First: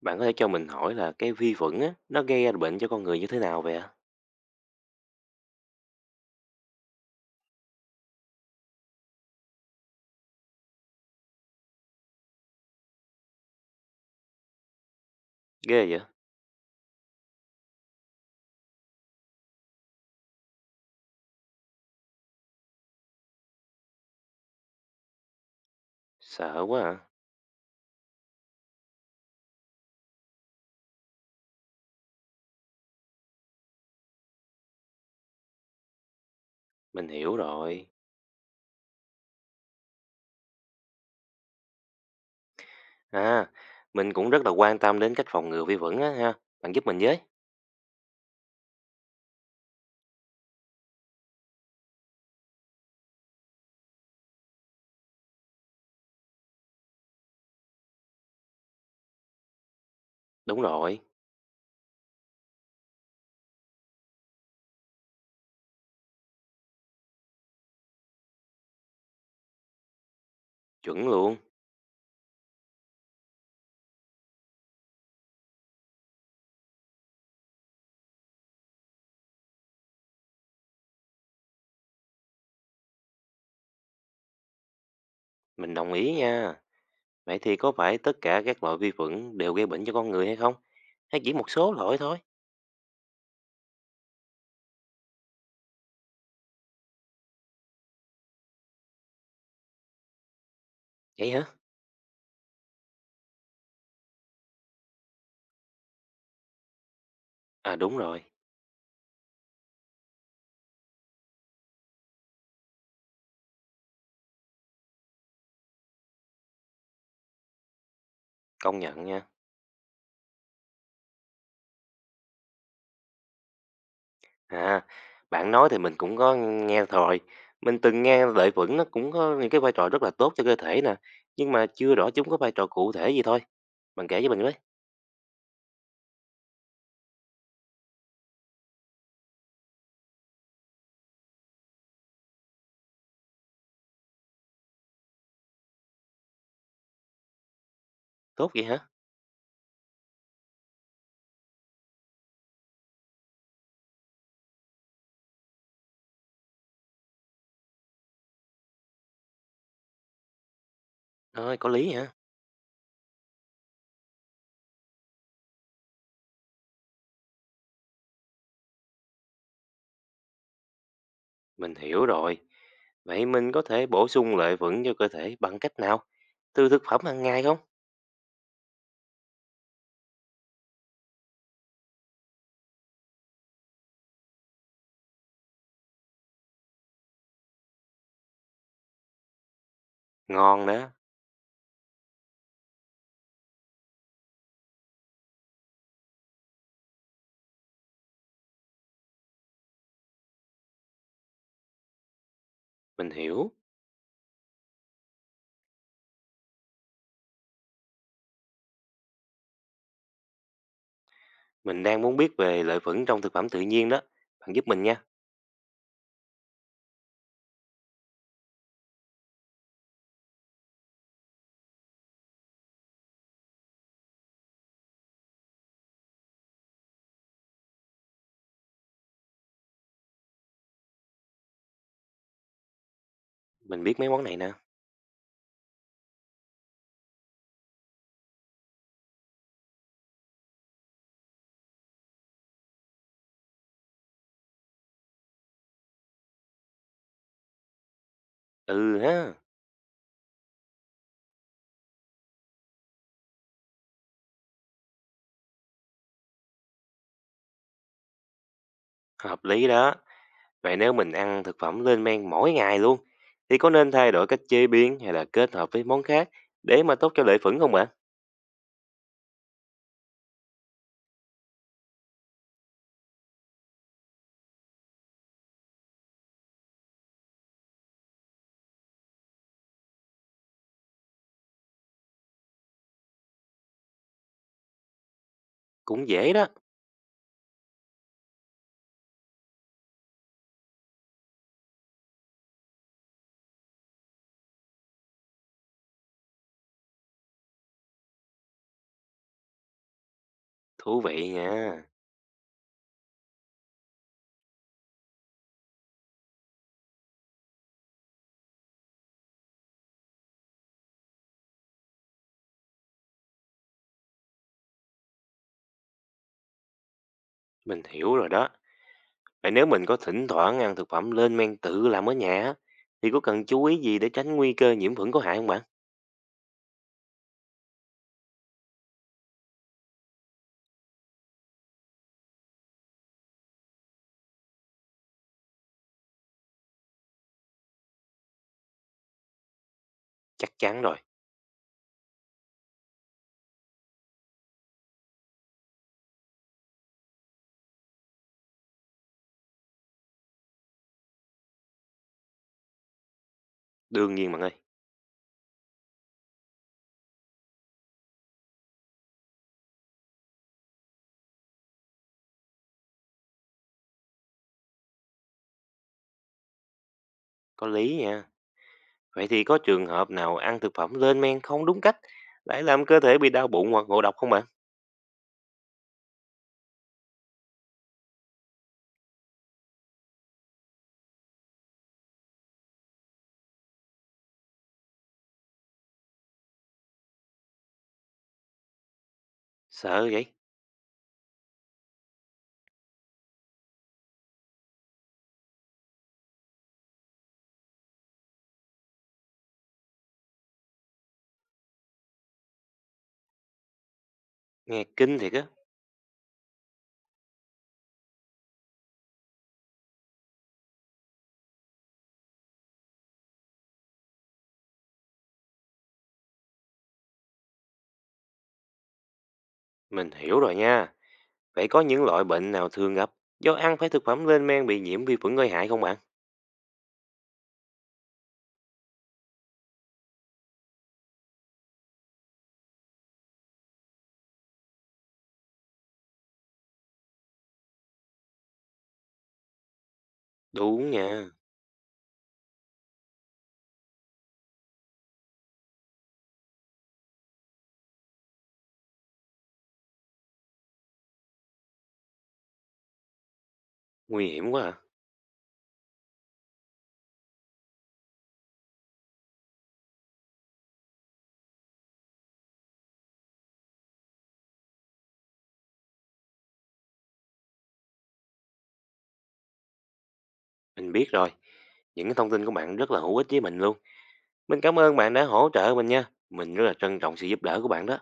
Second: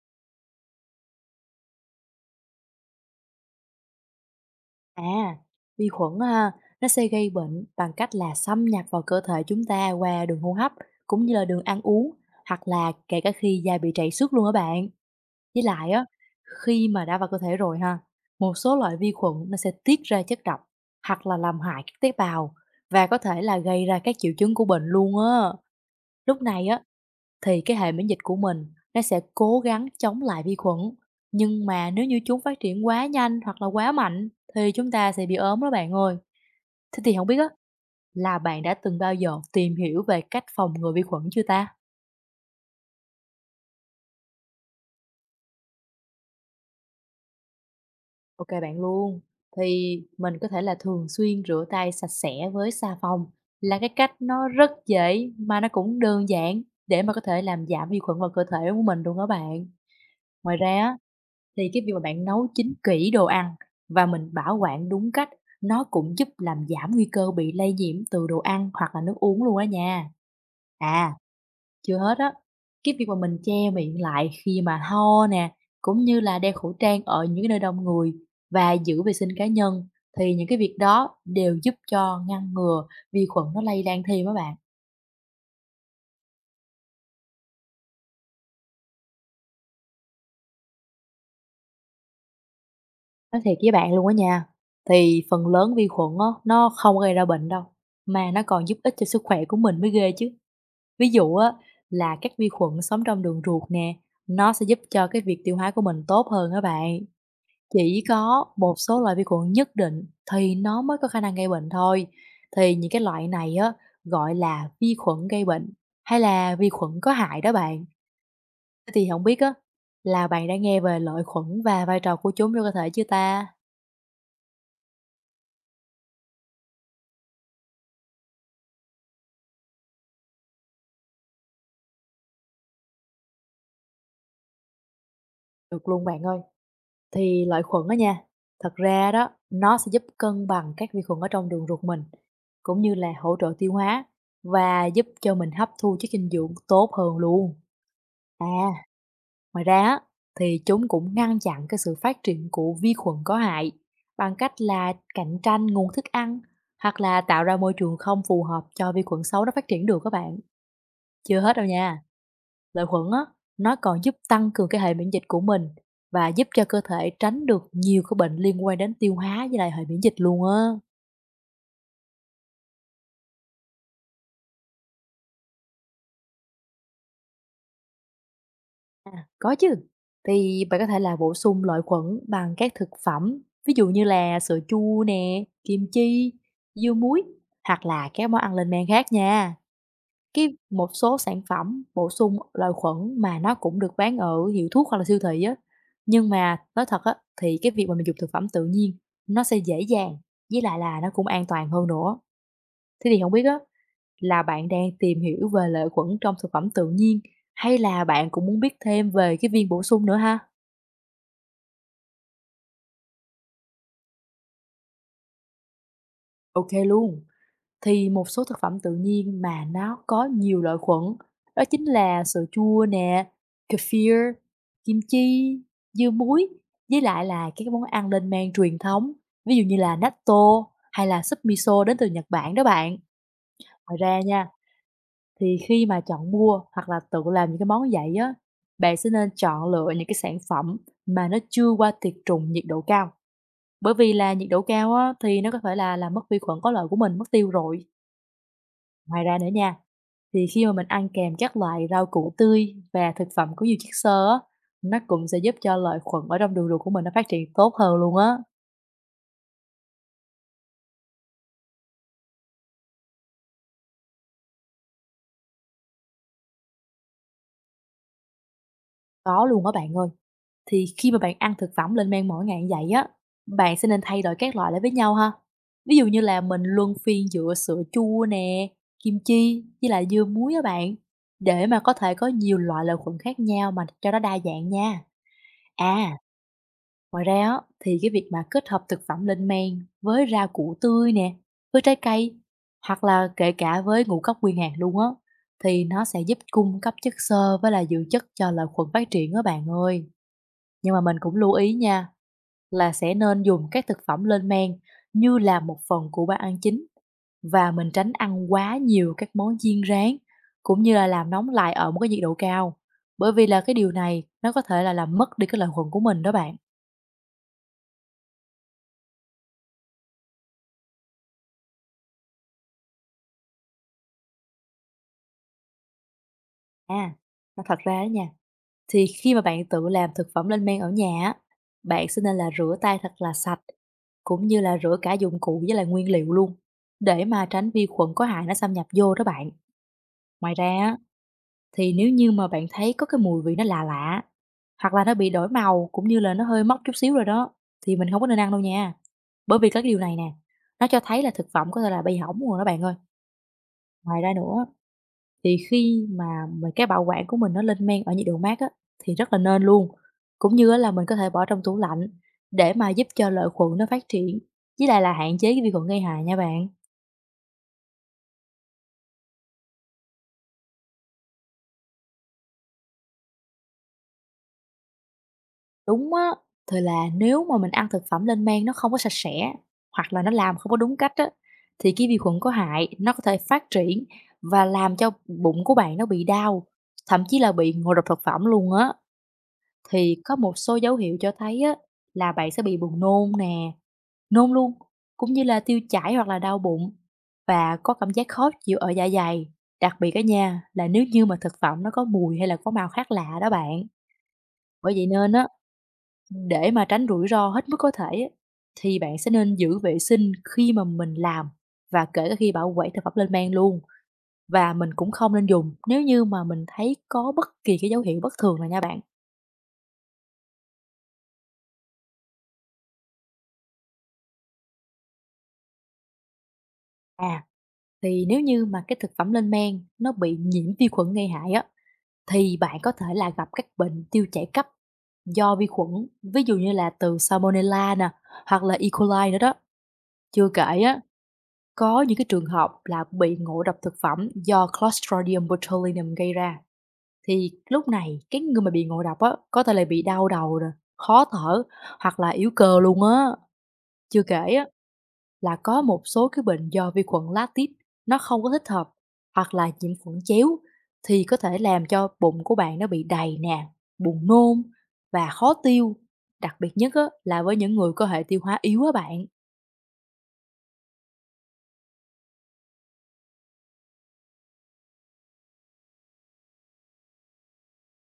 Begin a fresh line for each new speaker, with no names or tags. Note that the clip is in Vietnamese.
Bạn có thể cho mình hỏi là cái vi khuẩn á, nó gây ra bệnh cho con người như thế nào vậy ạ?
À, vi khuẩn ha, nó sẽ gây bệnh bằng cách là xâm nhập vào cơ thể chúng ta qua đường hô hấp cũng như là đường ăn uống, hoặc là kể cả khi da bị trầy xước luôn á bạn. Với
Ghê
lại
vậy?
á, khi mà đã vào cơ thể rồi ha, một số loại vi khuẩn nó sẽ tiết ra chất độc hoặc là làm hại các tế bào, và có thể là gây ra các triệu chứng của bệnh luôn á. Lúc
Sợ
này á,
quá à.
thì cái hệ miễn dịch của mình nó sẽ cố gắng chống lại vi khuẩn, nhưng mà nếu như chúng phát triển quá nhanh hoặc là quá mạnh thì chúng ta sẽ bị ốm đó bạn ơi. Thế
Mình
thì không
hiểu
biết á,
rồi.
là bạn đã từng bao giờ tìm hiểu về cách phòng ngừa vi khuẩn chưa ta?
À, mình cũng rất là quan tâm đến cách phòng ngừa vi khuẩn á ha. Bạn giúp mình với.
OK bạn luôn. Thì mình có thể là thường xuyên rửa tay sạch sẽ với xà phòng, là cái cách nó rất dễ mà nó cũng đơn giản, để mà có thể làm giảm vi khuẩn vào cơ thể của mình luôn á bạn. Ngoài
Đúng
ra á,
rồi,
thì cái việc mà bạn nấu chín kỹ đồ ăn và mình bảo quản đúng cách, nó cũng giúp làm giảm nguy cơ bị lây nhiễm từ đồ ăn hoặc là nước uống luôn á nha.
chuẩn
À,
luôn.
chưa hết á, cái việc mà mình che miệng lại khi mà ho nè, cũng như là đeo khẩu trang ở những cái nơi đông người và giữ vệ sinh cá nhân, thì những cái việc đó đều giúp cho ngăn ngừa vi khuẩn nó lây lan thêm á bạn.
Mình đồng ý nha. Vậy thì có phải tất cả các loại vi khuẩn đều gây bệnh cho con người hay không? Hay chỉ một số loại thôi?
Nói thiệt với bạn luôn á nha, thì phần lớn vi khuẩn á, nó không gây ra bệnh đâu, mà nó còn giúp ích cho sức khỏe của mình mới ghê chứ. Ví
Vậy
dụ
hả?
á, là các vi khuẩn sống trong đường ruột nè, nó sẽ giúp cho cái việc tiêu hóa của mình tốt hơn các bạn.
À đúng
Chỉ
rồi,
có một số loại vi khuẩn nhất định thì nó mới có khả năng gây bệnh thôi. Thì những cái loại này á, gọi là vi khuẩn gây bệnh hay là vi khuẩn có hại đó bạn.
công
Thế
nhận
thì không
nha.
biết á, là bạn đã nghe về lợi khuẩn và vai trò của chúng trong cơ thể chưa ta?
À, bạn nói thì mình cũng có nghe rồi. Mình từng nghe lợi khuẩn nó cũng có những cái vai trò rất là tốt cho cơ thể nè. Nhưng mà chưa rõ chúng có vai trò cụ thể gì thôi. Bạn kể cho mình với.
Được luôn bạn ơi. Thì lợi khuẩn đó nha, thật ra đó, nó sẽ giúp cân bằng các vi khuẩn ở trong đường ruột mình, cũng như là hỗ trợ tiêu hóa và giúp cho mình hấp thu chất dinh dưỡng tốt hơn luôn.
Tốt vậy
À.
hả?
Ngoài ra á, thì chúng cũng ngăn chặn cái sự phát triển của vi khuẩn có hại, bằng cách là cạnh tranh nguồn thức ăn hoặc là tạo ra môi trường không phù hợp cho vi khuẩn xấu nó phát triển được các bạn. Chưa hết
Rồi,
đâu
có lý
nha.
hả?
Lợi khuẩn á, nó còn giúp tăng cường cái hệ miễn dịch của mình, và giúp cho cơ thể tránh được nhiều cái bệnh liên quan đến tiêu hóa với lại hệ miễn dịch luôn á.
Mình hiểu rồi. Vậy mình có thể bổ sung lợi khuẩn cho cơ thể bằng cách nào? Từ thực phẩm hàng ngày không?
Có chứ. Thì bạn có thể là bổ sung lợi khuẩn bằng các thực phẩm, ví dụ như là sữa chua nè, kim chi, dưa muối hoặc là các món ăn lên men khác nha. Cái
Ngon
một
đó.
số sản phẩm bổ sung lợi khuẩn mà nó cũng được bán ở hiệu thuốc hoặc là siêu thị á. Nhưng mà nói thật á, thì cái việc mà mình dùng thực phẩm tự nhiên nó sẽ dễ dàng, với lại là nó cũng an toàn hơn nữa. Thế
Mình
thì không biết
hiểu.
á, là bạn đang tìm hiểu về lợi khuẩn trong thực phẩm tự nhiên, hay là bạn cũng muốn biết thêm về cái viên bổ sung nữa ha?
Mình đang muốn biết về lợi khuẩn trong thực phẩm tự nhiên đó. Bạn giúp mình nha.
OK luôn. Thì một số thực phẩm tự nhiên mà nó có nhiều lợi khuẩn, đó chính là sữa chua nè, kefir, kim chi, dưa muối, với lại là các món ăn lên men truyền thống, ví dụ như là natto hay là súp miso đến từ Nhật Bản đó bạn.
Mình
Ngoài
biết mấy
ra
món này
nha,
nè.
thì khi mà chọn mua hoặc là tự làm những cái món như vậy á, bạn sẽ nên chọn lựa những cái sản phẩm mà nó chưa qua tiệt trùng nhiệt độ cao. Bởi vì là nhiệt độ cao á, thì nó có thể là làm mất vi khuẩn có lợi của mình mất tiêu rồi.
Ừ
Ngoài
ha,
ra nữa nha, thì khi mà mình ăn kèm các loại rau củ tươi và thực phẩm có nhiều chất xơ á, nó cũng sẽ giúp cho lợi khuẩn ở trong đường ruột của mình nó phát triển tốt hơn luôn á.
hợp lý đó. Vậy nếu mình ăn thực phẩm lên men mỗi ngày luôn, thì có nên thay đổi cách chế biến hay là kết hợp với món khác để mà tốt cho lợi khuẩn không bạn?
Có luôn á bạn ơi. Thì khi mà bạn ăn thực phẩm lên men mỗi ngày như vậy á, bạn sẽ nên thay đổi các loại lại với nhau ha. Ví dụ như là mình luân phiên giữa sữa chua nè, kim chi với lại dưa muối á bạn, để mà có thể có nhiều loại lợi khuẩn khác nhau mà cho nó đa dạng nha.
Cũng
À,
dễ đó,
ngoài ra á, thì cái việc mà kết hợp thực phẩm lên men với rau củ tươi nè, với trái cây hoặc là kể cả với ngũ cốc nguyên hạt luôn á, thì nó sẽ giúp cung cấp chất xơ với là dưỡng chất cho lợi khuẩn phát triển đó bạn ơi. Nhưng mà
thú
mình
vị
cũng lưu ý
nha.
nha, là sẽ nên dùng các thực phẩm lên men như là một phần của bữa ăn chính, và mình tránh ăn quá nhiều các món chiên rán, cũng như là làm nóng lại ở một cái nhiệt độ cao, bởi vì là cái điều này nó có thể là làm mất đi cái lợi khuẩn của mình đó bạn.
Mình hiểu rồi đó. Vậy nếu mình có thỉnh thoảng ăn thực phẩm lên men tự làm ở nhà, á, thì có cần chú ý gì để tránh nguy cơ nhiễm khuẩn có hại không bạn?
À, mà thật ra đó nha, thì khi mà bạn tự làm thực phẩm lên men ở nhà á, bạn sẽ nên là rửa tay thật là sạch, cũng như là rửa cả dụng cụ với lại nguyên liệu luôn, để mà tránh vi khuẩn có hại nó xâm nhập vô đó bạn. Ngoài
Chắc
ra
chắn
á,
rồi,
thì nếu như mà bạn thấy có cái mùi vị nó lạ lạ, hoặc là nó bị đổi màu cũng như là nó hơi mốc chút xíu rồi đó, thì mình không có nên ăn đâu nha. Bởi vì cái điều này nè, nó cho thấy là thực phẩm có thể là bị hỏng rồi đó bạn ơi.
đương
Ngoài ra
nhiên bạn ơi,
nữa, thì khi mà mình cái bảo quản của mình nó lên men ở nhiệt độ mát á, thì rất là nên luôn, cũng như á là mình có thể bỏ trong tủ lạnh để mà giúp cho lợi khuẩn nó phát triển, với lại là hạn chế cái vi khuẩn gây hại nha bạn.
có lý nha. Vậy thì có trường hợp nào ăn thực phẩm lên men không đúng cách lại làm cơ thể bị đau bụng hoặc ngộ độc không bạn?
Đúng á, thì là nếu mà mình ăn thực phẩm lên men nó không có sạch sẽ, hoặc là nó làm không có đúng cách á, thì cái vi khuẩn có hại nó có thể phát triển và làm cho bụng của bạn nó bị đau, thậm chí là bị ngộ độc thực phẩm luôn á.
Sợ
Thì
vậy,
có một số dấu hiệu cho thấy á, là bạn sẽ bị buồn nôn nè, nôn luôn, cũng như là tiêu chảy hoặc là đau bụng và có cảm giác khó chịu ở dạ dày. Đặc biệt ở nhà là nếu như mà thực phẩm nó có mùi hay là có màu khác lạ đó bạn.
nghe
Bởi vậy
kinh
nên
thiệt á.
á, để mà tránh rủi ro hết mức có thể á, thì bạn sẽ nên giữ vệ sinh khi mà mình làm và kể cả khi bảo quản thực phẩm lên men luôn, và mình cũng không nên dùng nếu như mà mình thấy có bất kỳ cái dấu hiệu bất thường nào nha bạn.
Mình hiểu rồi nha. Vậy có những loại bệnh nào thường gặp do ăn phải thực phẩm lên men bị nhiễm vi khuẩn gây hại không bạn?
À, thì nếu như mà cái thực phẩm lên men nó bị nhiễm vi khuẩn gây hại á, thì bạn có thể là gặp các bệnh tiêu chảy cấp do vi khuẩn, ví dụ như là từ Salmonella nè, hoặc là E. coli nữa đó. Chưa kể
Đúng
á,
nha,
có những cái trường hợp là bị ngộ độc thực phẩm do Clostridium botulinum gây ra. Thì lúc này cái người mà bị ngộ độc á, có thể là bị đau đầu nè, khó thở hoặc là yếu cơ luôn á. Chưa
nguy hiểm
kể
quá
á,
à.
là có một số cái bệnh do vi khuẩn lactic nó không có thích hợp hoặc là nhiễm khuẩn chéo, thì có thể làm cho bụng của bạn nó bị đầy nè, buồn nôn và khó tiêu. Đặc biệt nhất á, là với những người có hệ tiêu hóa yếu á bạn.
Mình biết rồi, những cái thông tin của bạn rất là hữu ích với mình luôn. Mình cảm ơn bạn đã hỗ trợ mình nha. Mình rất là trân trọng sự giúp đỡ của bạn đó.